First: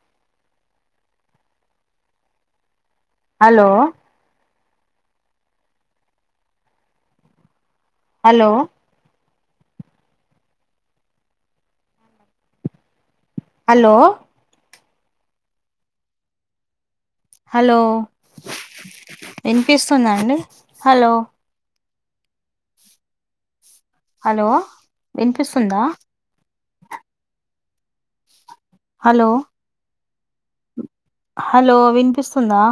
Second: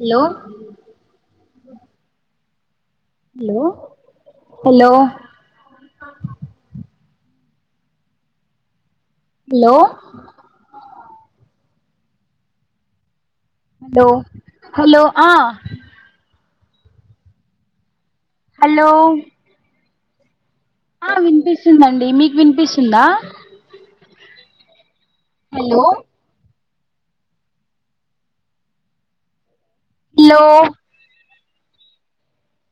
Hello hello hello hello hello hello hello ఆ hello hello వస్తుందా అండి హలో ఆ వినిపిస్తుందండి మీకు వినిపిస్తుందా హలో వినిపిస్తుందా హలో హలో హలో హలో వినిపిస్తుందా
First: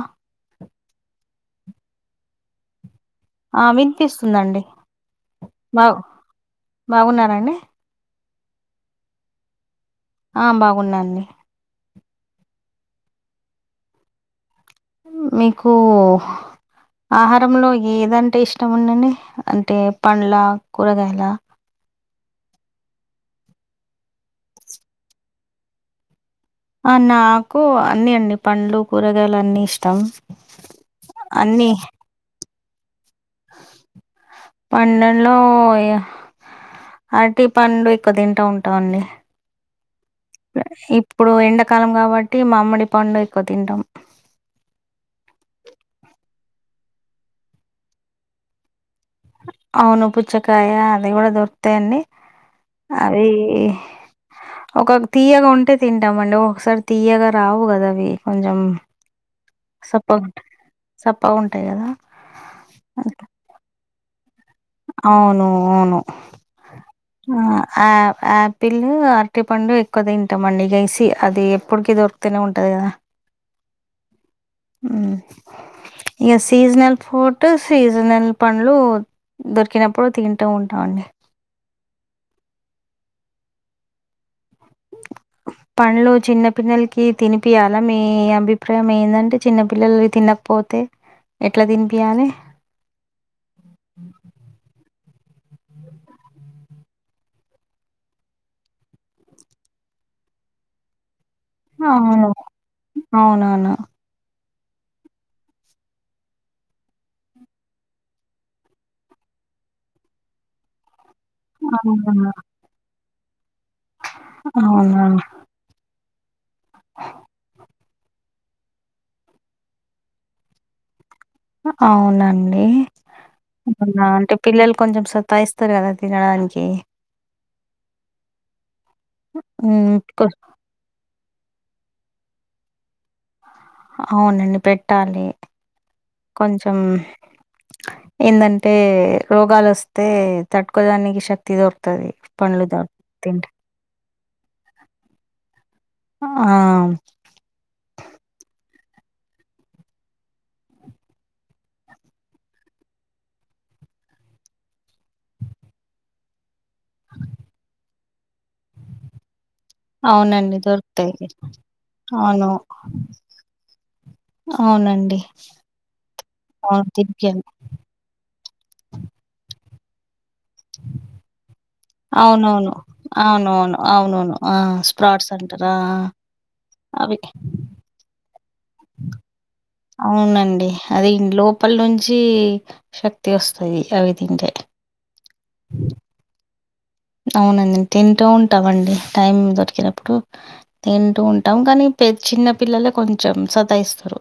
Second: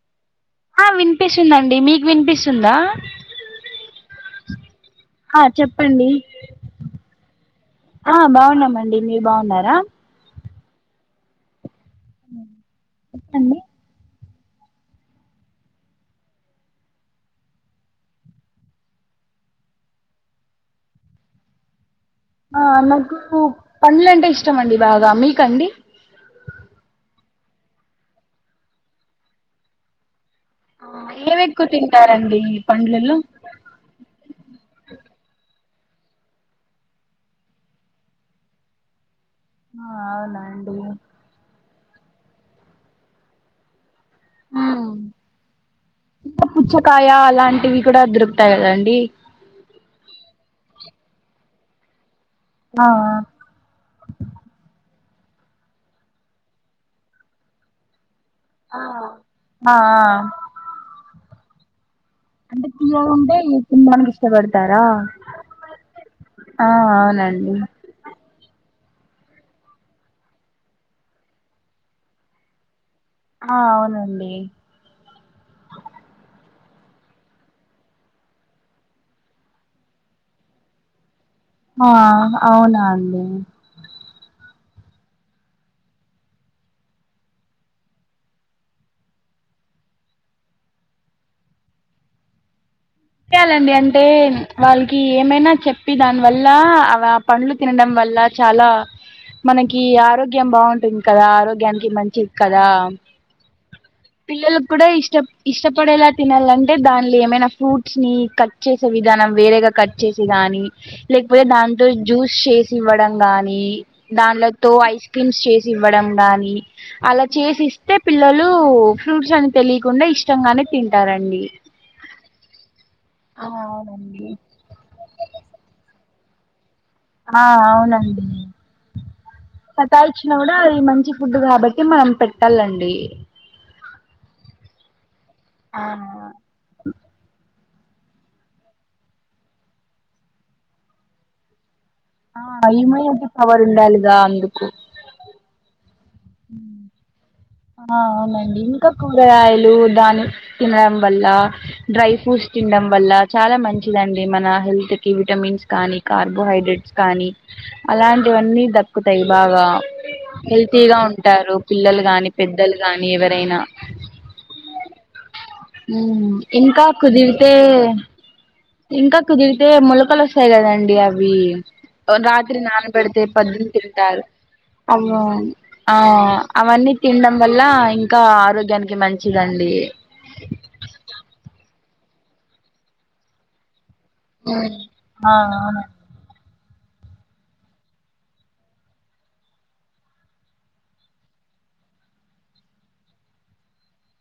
ఆ వినిపిస్తుందండి మీకు వినిపిస్తుందా ఆ వినిపిస్తుందండి ఆ బాగు చెప్పండి బాగున్నారండి ఆ బాగున్నామండి మీరు బాగున్నారా ఆ బాగున్నాండి చెప్పండి మీకు ఆహారంలో ఏదంటే ఇష్టం ఉండని అంటే పండ్ల కూరగాయల ఆ నాకు పండ్ల అంటే ఇష్టం అండి బాగా మిక్ అండి ఆ నాకు అన్ని అండి పండ్లు కూరగాయలు అన్ని ఇష్టం ఆ ఏవీ ఏక్కువా తింటారండి ఈ పండ్లలో పన్నెలో అరటి పండు ఎక్కువ తింటా ఉంటాండి ఆ అవునండి ఇప్పుడు ఎండాకాలం కాబట్టి మామీడి పండు ఎక్కువ తింటాం ఇంకా పుచ్చకాయ అలాంటివి కూడా దొరుకుతాయి కదండి అవును పుచ్చకాయ అది కూడా దొరుకుతాయి అండి ఆ అది ఒక తీయగా ఉంటే తింటామండి ఒకసారి తీయగా రావు కదా అవి కొంచెం ఆ ఆ సప్పగా సప్పగా ఉంటాయి కదా అంటే తీయగా ఉంటే తినడానికి ఇష్ అవును అవును ఆ ఆ అవునండి ఆ ఆ పిల్లు అరటి పండు ఎక్కువ తింటాంమండి గసి అది ఎప్పుడుకి దొరుకుతనే ఉంటది కదా ఆ అవునండి ఎస్ సీజనల్ ఫోట్ సీజనల్ పండ్లు దొరికినప్పుడు తింటూ ఉంటామండి ఆ అవునా అండి పనులు చిన్న పిల్లలకి తినిపియాలా మీ అభిప్రాయం ఏందంటే చిన్నపిల్లలు తిన్న పోతే ఎట్లా తినిపియాలే చెయాలండి అంటే వాళ్ళ కి ఏమైనా చెప్పి దాని వల్ల పండ్లు తినడం వల్ల చాలా మనకి ఆరోగ్యం బాగుంటుంది కదా ఆరోగ్యానికి అవును మంచిది కదా అవునవును పిల్లలు. కూడా ఇష్ట ఇష్టపడేలా తినాలంటే దానిలో ఏమైనా ఫ్రూట్స్. ని కట్ చేసే విధానం వేరేగా కట్ చేసే కాని. లేకపోతే దానింతో అవునా జ్యూస్ చేసి ఇవ్వడం గాని. దాంనలతో అవునా ఐస్ క్రీమ్స్ చేసి ఇవ్వడం. కాని అలా చేసిస్తే పిల్లలు ఫ్రూట్స్ అని తెలియకుండా ఇష్టంగానే తిన్. అవునండి ఆ అవునా అవునండి అంటే పిల్లలు కొంచెం సత్తాయిస్తారు కదా. తినడానికి. ఆహ్ అవునండి మ్మ్ కొ సతాచ్చినా కూడా అది మంచిగ. ఫుడ్ కాబట్టి మనం పెట్టాలండి. అవునండి పెట్టాలి ఆ కొంచెం. ఏందంటే రోగాలు వస్తే తట్టుకోడానికి శక్తి దొరుకు. ఆహ్ అయమ అటి పవర్ ఉండాలిగా అందుకు ఆహ్. అవునండి ఇంకా కూరగాయలు దాని తినడం వల్ల డ్రై ఫ్రూట్స్ తినడం వల్ల చాలా మంచిదండి మన హెల్త్ కి విటమిన్స్ కానీ కార్బోహైడ్రేట్స్ కానీ అలాంటి. ఇవన్నీ దక్కుతాయి బాగా అవునండి హెల్తీగా దొరుకుతాయి ఉంటారు పిల్లలు గాని. అవును పెద్దలు కానీ ఎవరైనా. అవునండి ఉమ్ ఇంకా అవును తినిపియాలి కుదిరితే ఇంకా కుదిరితే మొలకలు వస్త. వస్తదండి అవి. రాత్రి అవునవును. నానబెడితే పోద్దున అవునవును. తింటారు అవునవును. ఆ! అవి స్ప్రాట్స్ అంటారా? ఆ! ఆహ్ అవన్నీ. ఆ! అవి తినడం వల్ల ఇంకా. ఆరోగ్యానికి మంచిదండి అవునండి అది లోపల నుంచి. చి శక్తి వస్తాది అవి. తింటే. ఉమ్ ఆహ్ అవును. అవునండి తింటూ ఉంటామండి టైం దొరికినప్పుడు తింటూ ఉంటాం కానీ. చిన్న పిల్లలే కొంచెం సతాయిస్తారు.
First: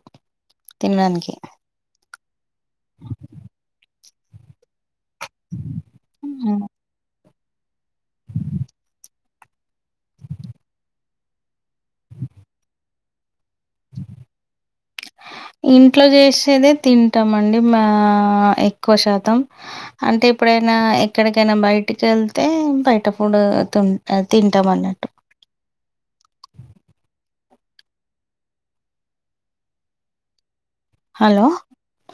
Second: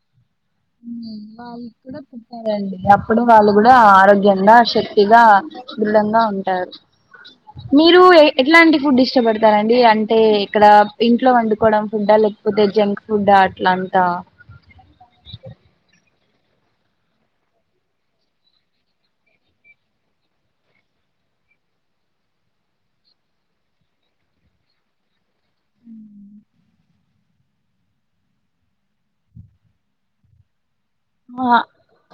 తినడానికి. వాళ్ళు కూడా పుట్టారండి అప్పుడు వాళ్ళు కూడా ఆరోగ్యంగా శక్తి. ఆహ్ బలంగా హ్మ్. ఉంటారు మీరు ఎ ఎట్లాంటి ఫుడ్ ఇష్టపడతారండి అంటే ఇక్కడ ఇంట్లో వండుకోవడం ఫుడ్డా లేకపోతే. పోతే జంక్ ఫుడ్ అట్లాంటా. ఇంట్లో చేసేదే తింటాం అండి మా ఎక్కువ శాతం అంటే. అంటే ఎప్పుడైనా ఎక్కడికైనా బయటికి వెళ్తే బయట ఫుడ్ ఆహ్ తింటాం అన్నట్టు. ఉమ్. హలో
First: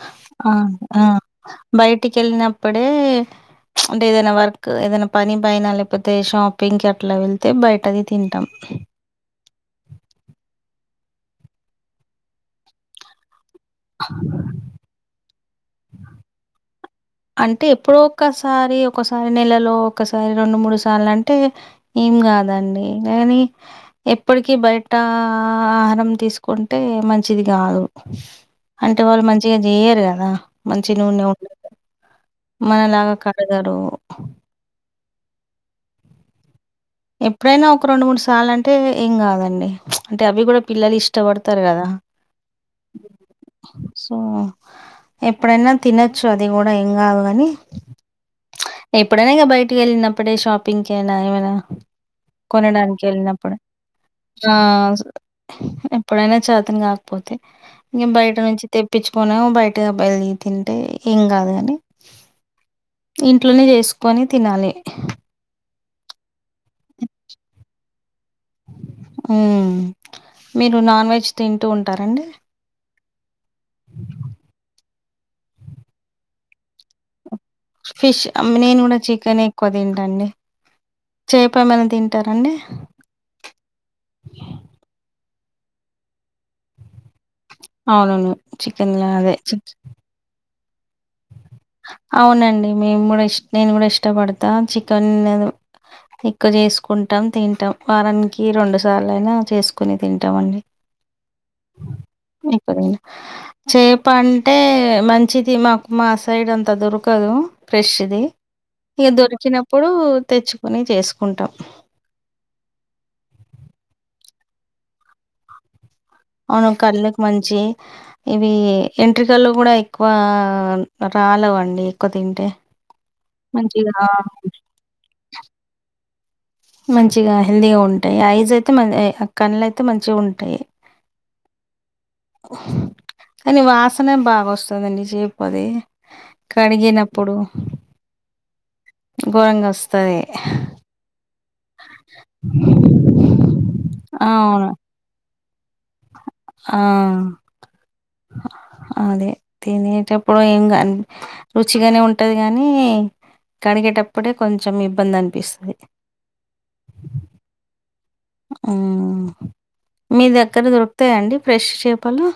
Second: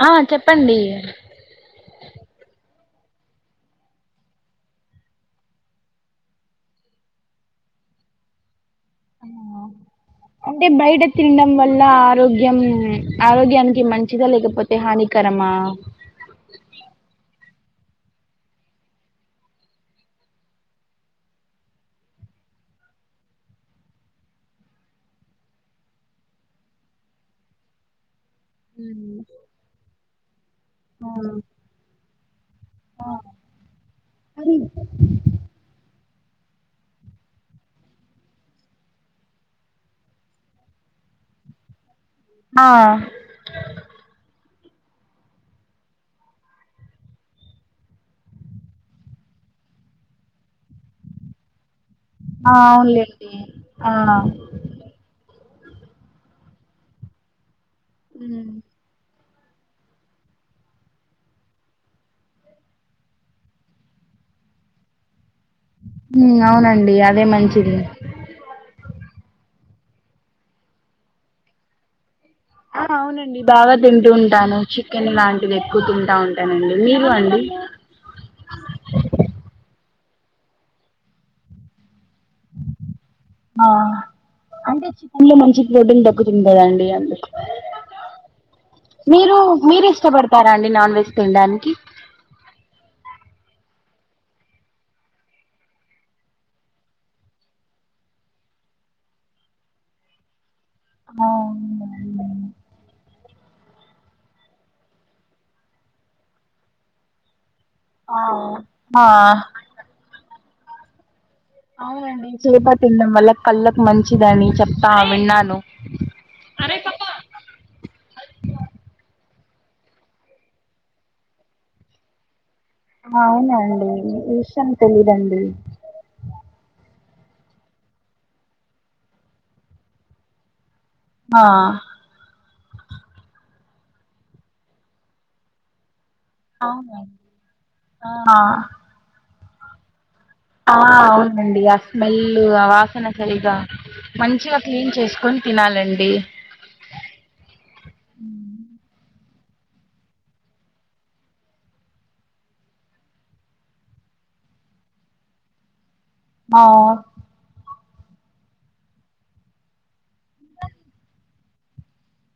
ఆ ఆహ్ చెప్పండి ఆహ్ బయటికి వెళ్ళినప్పుడే. ప్చ్ అంటే ఏదైనా వర్క్ ఏదైనా పని పనా లేకపోతే షాపింగ్కి అట్లా వెళ్తే బయటది తింటాం. అంటే బయట తినడం వల్ల ఆరోగ్యం ఆరోగ్యానికి. మంచిగా లేకపోతే హానికరమా. అంటే ఎప్పుడో ఒక్కసారి ఒకసారి నెలలో ఒకసారి రెండు మూడు సార్లు అంటే ఏం కాదు. అండి కానీ ఎప్పటికీ బయట ఆహారం తీసుకుంటే మంచిది. కాదు అంటే వాళ్ళు మంచిగా చేయరు కదా మంచి నూనె ఉం. మనలాగా కడగారు. ఎప్పుడైనా ఒక రెండు మూడు సార్లు అంటే ఏం కాదండి ప్చ్ అంటే అవి కూడా పిల్లలు ఇష్టపడతారు కదా. ఆ సో. ఎప్పుడైనా తినచ్చు అది కూడా ఏం కాదు కాని ఎప్పుడైనా బయటికి వెళ్ళినప్పుడే షాపింగ్ క అనా ఏమైనా ఆ కొనడానికి అవునులేండి వెళ్ళినప్పుడు ఆ ఆ ఎప్పుడైనా చేతని కాకపోతే ఇంక బయట ఉమ్, నుంచి తెప్పించు పోనే బయటగా బళ్ళ తింటే ఏం కాదు కాని ఇంట్లోనే చేసుకొని తినాలి అవునండి అదే మంచిది మీరు నాన్ వెజ్ తింటూ ఉంటారంండి ఆ అవునండి బాగా తింటూ ఉంటాను చికెన్ లాంటివి ఎక్కువ తింటా ఉంటానండి మీవ అండి ఫిష్ నేను కూడా చికెన్ ఎక్కువ తండి టండి చేప మని తింటారండి ఆ అంటే చికెన్ లో మంచి రొడ్డు మంచి ప్రోటీన్ దక్కుతుంది కదాండి అందురు అవునను చికెన్ గా అదే చ అడి నాన్ వెజ్ తినడానికి అవునండి మేము కూడా ఇష్ట నేను కూడా ఇష్టపడతా చికెన్ది ఎక్కువ చేసుకుంటాం తింటాం వారానికి రెండు సార్లు అయినా చేసుకుని తింటాం అండి [inaudible] మీ చేప అంటే మంచిది మాకు మా సైడ్ అంతా దొరకదు ఫ్రెష్ ఆ ఇది ఆ ఇక దొరికినప్పుడు తెచ్చు కొన్ని చేసుకుంటాం అవునండి చేప తిన్నాం మళ్ళ కళ్ళకు మంచిదని చెప్తా విన్నాను అవును కళ్ళకి మంచి ఇవి ఎంట్ర లు కూడా ఎక్కువ రాలవండి ఎక్కువ తింటే అవున అండి మంచిగా విషయం తెలీదండి మంచిగా హెల్తీగా ఉంటాయి ఐజ్ అయితే మంచి కళ్లు అయితే మంచిగా ఉంటాయి ఆ కానీ వాసనే బాగా వస్తుందండి చేపోది అవునండి కడిగినప్పుడు ఆ ఘోరంగా వస్తది ఆ అవునండి ఆ స్మెల్ ఆ వాసన సరిగా మంచిగా అవును క్లీన్ చేసుకొని తినాలండి ఆ అదే తినేటప్పుడు ఏం కా రుచిగానే ఉంటది కాగానీ కడిగేటప్పుడే కొంచెం ఇబ్బంది అనిపిస్తుంది ఆ ఆ మీ దగ్గర దొరుకుతాయంండి ఫ్రెష్ చేపలో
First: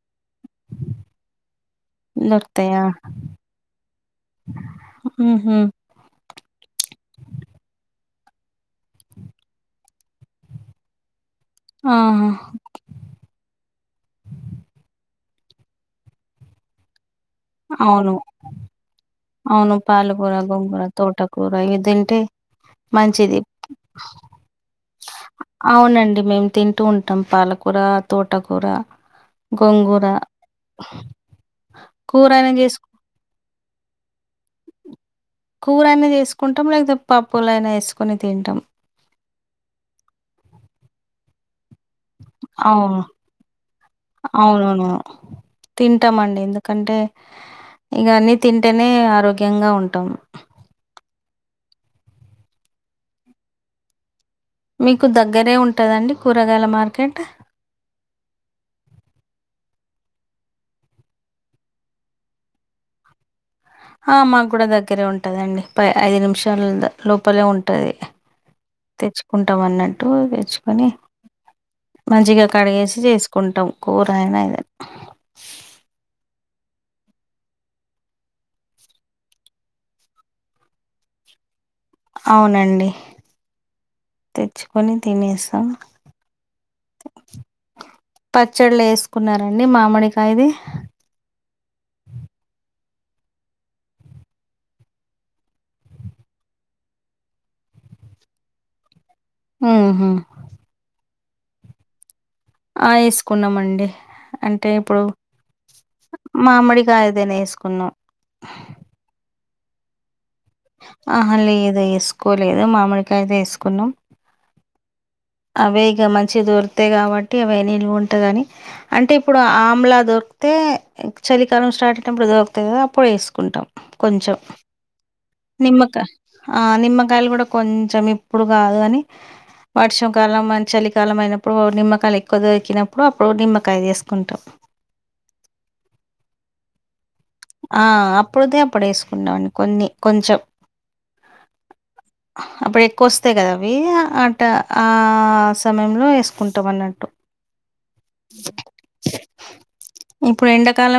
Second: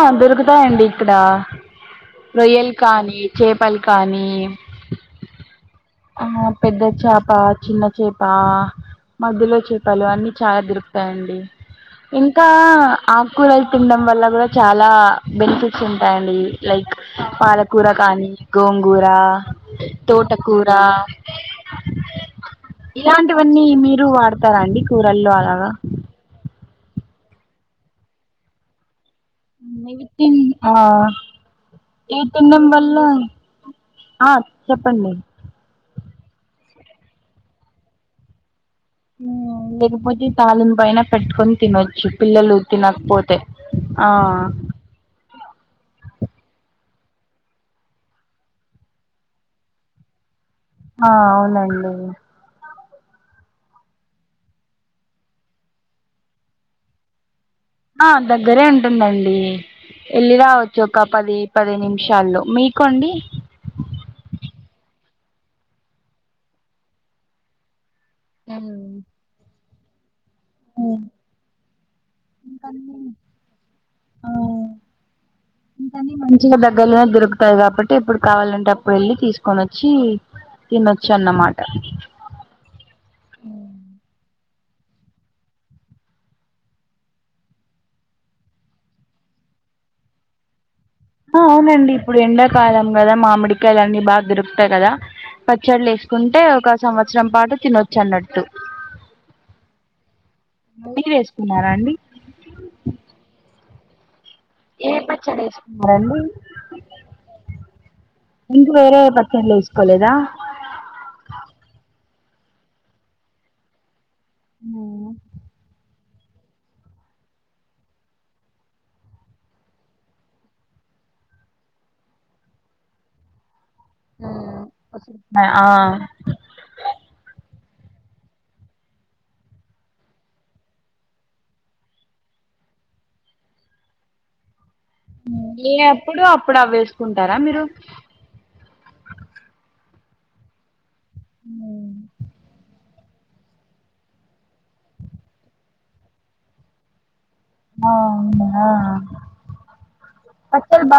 ఆ దొరుకుతాయంండి ఇక్కడ రొయ్యల్ దొరుకుతాయా కానీ చేపలి కా కానీ ఊహూ ఆ పెద్ద చేప చిన్న చేప మధ్యలో చేపలు అన్నిీ చాలా దొరుకుతాయండి ఆహా ఇంకా ఆకూరలు తినడం వల్ల కూడా చాలా బెనిఫిట్స్ ఉంటాయండి లైక్ పాలకూరా అవును కానీ గోంగూరా తోట గొంగర తోటకూర ఇదింటే మంచిది ఇలాంటివన్నీ మీరు వాడతారా అండి కూరల్లో అలాగా అవునండి మేము తి ఇంటు ఉంటాం పాలకూర తోటకూర ఇవి గోంగూరా తిన్ ఆ ఇవి కూరనైన్ తినడం చెస్ వల్ల ఆ చెప్పండి కూరైనే చెసుకుం టంలైతే పప్పులైనా వేసుకొని తింటాం మ్ లేకపోతే తాలిం పైన పెట్టుకొని తినొ చ్చు పిల్లలు అవును తినకపోతే ఆ తింటాం అండి ఎందుకంటే ఇగ అన్నీ తింటేనే ఆరోగ్యంగా ఉంటాం ఆ అవునండి మీకు దగ్గరే ఉంటుందండి కూరగాయల మార్కెట్ ఆ దగ్గరే ఉంటుందండి వెళ్ళి రావచ్చు ఒక పది పది నిమిషాల్లో మీకండి ఆ మాకు కూడా దగ్గరే ఉంటదండి ప ఐదు నిమిషాల లోపలే ఉంటది ఉమ్. తెచ్చుకుంటామన్నట్టు తెచ్చుకొని మంచిగా కడిగేసి చేసుకుంటాం కూరైన ఏదైనా చిన్న దగ్గర్లోనే దొరుకుతాయి కాబట్టి ఎప్పుడు కావాలంటే అప్పుడు వెళ్ళి తీసుకొనోచ్చి తినొచ్చన్నమా అవునండి తెచ్చుకొని తినేస్తా పచ్చళ్ళేసుకున్నారండి మామిడికాయది ఆ అవునండి ఇప్పుడు ఎండాకాలం కదా మామిడికాయలన్నీ బాగా దొరుకుతాయి కదా పచ్చళ్ళేసుకుంటే ఒక సంవత్సరం పాటు తినొచ్చన్నట్టు మ్ హు తిన్నారా అండి వేసుకున్నామండి అంటే ఏ ఇప్పుడు పచ్చడేసుకున్నారండి మామిడికాయదేనే వేసుకున్నాం ఇంక వేరే ప చ్చళ్ళేసుకోలేదా ఆహా లేదు వేసుకోలేదు మామిడి కాయదేసుకున్నాం ఆ అవే ఇగ మంచి దొరితాయి కాబట్టి అవే నిల్వ ఉంటదని అంటే ఇప్పుడు ఆమ్లా దొర్ తే చలికాలం స్టార్ట్ అయినటప్పుడుదోరుతది కదా అప్పుడు వేసుకుంటాం కొంచెం ఆ నిమ్మకాయ్ ఆ నిమ్మకాయలు కూడా కొంచం ఇప్పుడు కాదు అని వర్ష కాలం మన్ చలికాలం అయిప్పుడు నిమ్మకాయలేక్కువ దొరికినప్పుడు అప్పుడు నిమ్మకాయ చేసుకుంటాం ఏ ఎప్పుడో అప్పుడు అవ్వేస్ ఆ అప్పుడుదే అప్పుడేసుకున్నామని కొన్ని కొంచెం అప్పుడు కోస్తాయి కదా అవి అట ఆ సమయంలో వేసుకుంటాం అన్నట్టు అవునా ఇప్పుడు పచ్చల్ బ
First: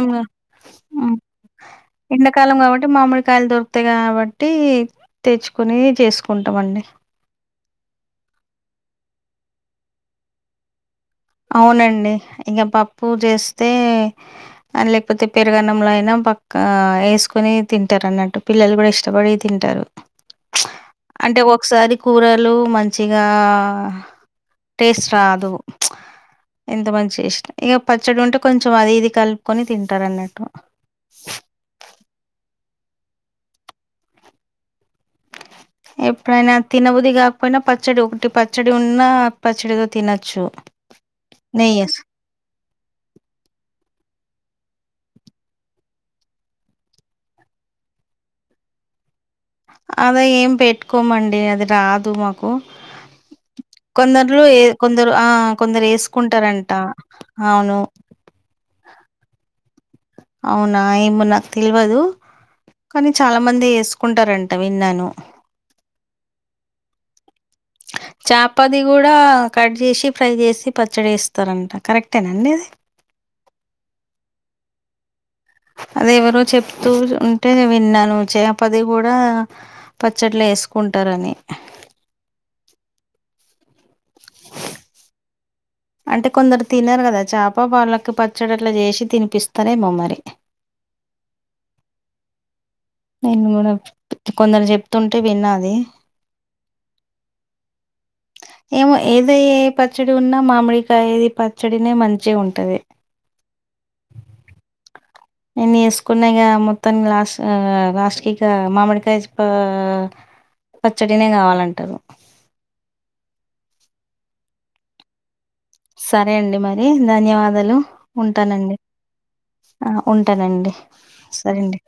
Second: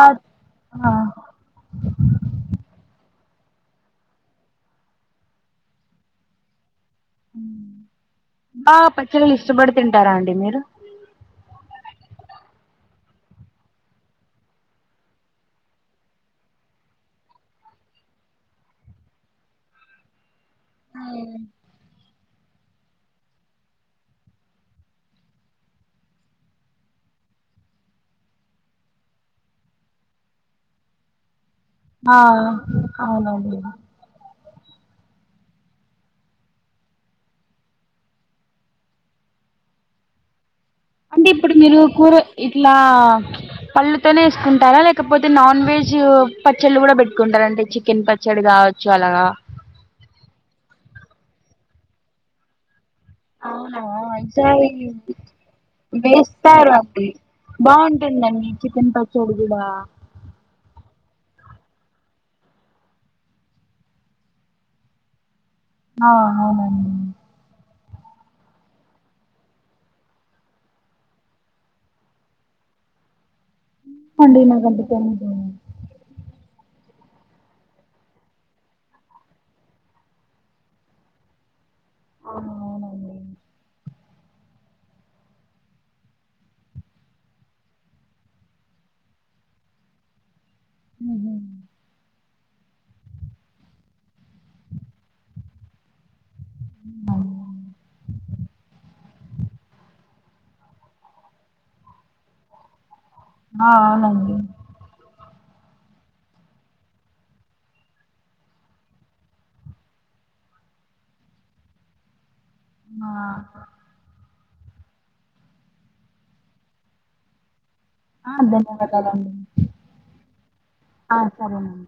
అ ఎండాకాలం కాబట్టి మామిడి కాయలు దొరుకుతాయి కాబట్టి తెచ్చుకోని చేసుకుంటామండి ఆ పచ్చళ్ళు ఇష్టపడి తింటారా అండి మీరు అవునండి ఇంకా పప్పు చేస్తే లేకపోతే పెరుగన్నంలో అయినా పక్క ఆ వేసుకొని తింటారు అన్నట్టు పిల్లలు కూడా ఇష్టపడి తింటారు అంటే ఒకసారి కూర లు మంచిగా టేస్ట్ రాదు ఎంత మంచిగ చేసిన ఇగ పచ్చడ ఉంటే కొంచెం అది ఇది కలుపుకొని తింటారన్నట్టు ఆ అవును అవునవును ఎప్పుడైనా తినబుద్ధి కాకపోయినా పచ్చడి ఒకటి పచ్చడి ఉన్నా పచ్చడితో తినచ్చు అంటే ఇప్పుడు మీరు కూర ఇట్లా పళ్ళు తోనే వేసుకుంటారా లేకపోతే నాన్ వెజ్ పచ్చళ్ళు కూడా పెట్టుకుంటార అంటే చికెన్ పచ్చడి కావచ్చు అలా త అద ఏం పెట్టుకోమండి అది రాదు మాకు అవునా కొందరులు ఏ ఈసారి కొందరు ఆ కొందరు వేస్తారు వేసుకుంటారంట అండి బాగుంటుందండి చికెన్ పకోడి కూడా అవునా ఏమో నాకు తెల్వదు కానీ చాలా మంది వేసుకుంటారంట విన్నాను ఆ అవునండి చేపది కూడా కట్ చేసి ఫ్రై చేసి పచ్చడి వేస్తారంట కరెక్టేనేన అండి అది [unintelligible] అద్దుకొని తూ ఉంటే విన్నాను చేపది కూడా పచ్చట్లు వేసుకుంటారని ఆ అవునండి అంటే కొందరు తినరు కదా చేప వాళ్ళకి పచ్చడి అట్లా చేసి తినిపిస్తారెమో మరి ఉహు నేను కూడా కొందరు చెప్తుంటే విన్నా అది ఏమో ఏద పచ్చడి ఉన్నా మామిడికాయది పచ్చడినే మంచిగా ఉంటది ఆ అవునండి నన్ని వేసుకున్నాక మొత్తాం లాస్ట్ లాస్ట్ క ఇక మామిడికాయ పచ్చడినే కావాలంటారు ఆ సరే అండి మరి ధన్యవాదాలు ఆ ఉంటానండి ధన్యవాదాలండి ఆ ఉంటానండి ఆ సరే అండి సరేనండి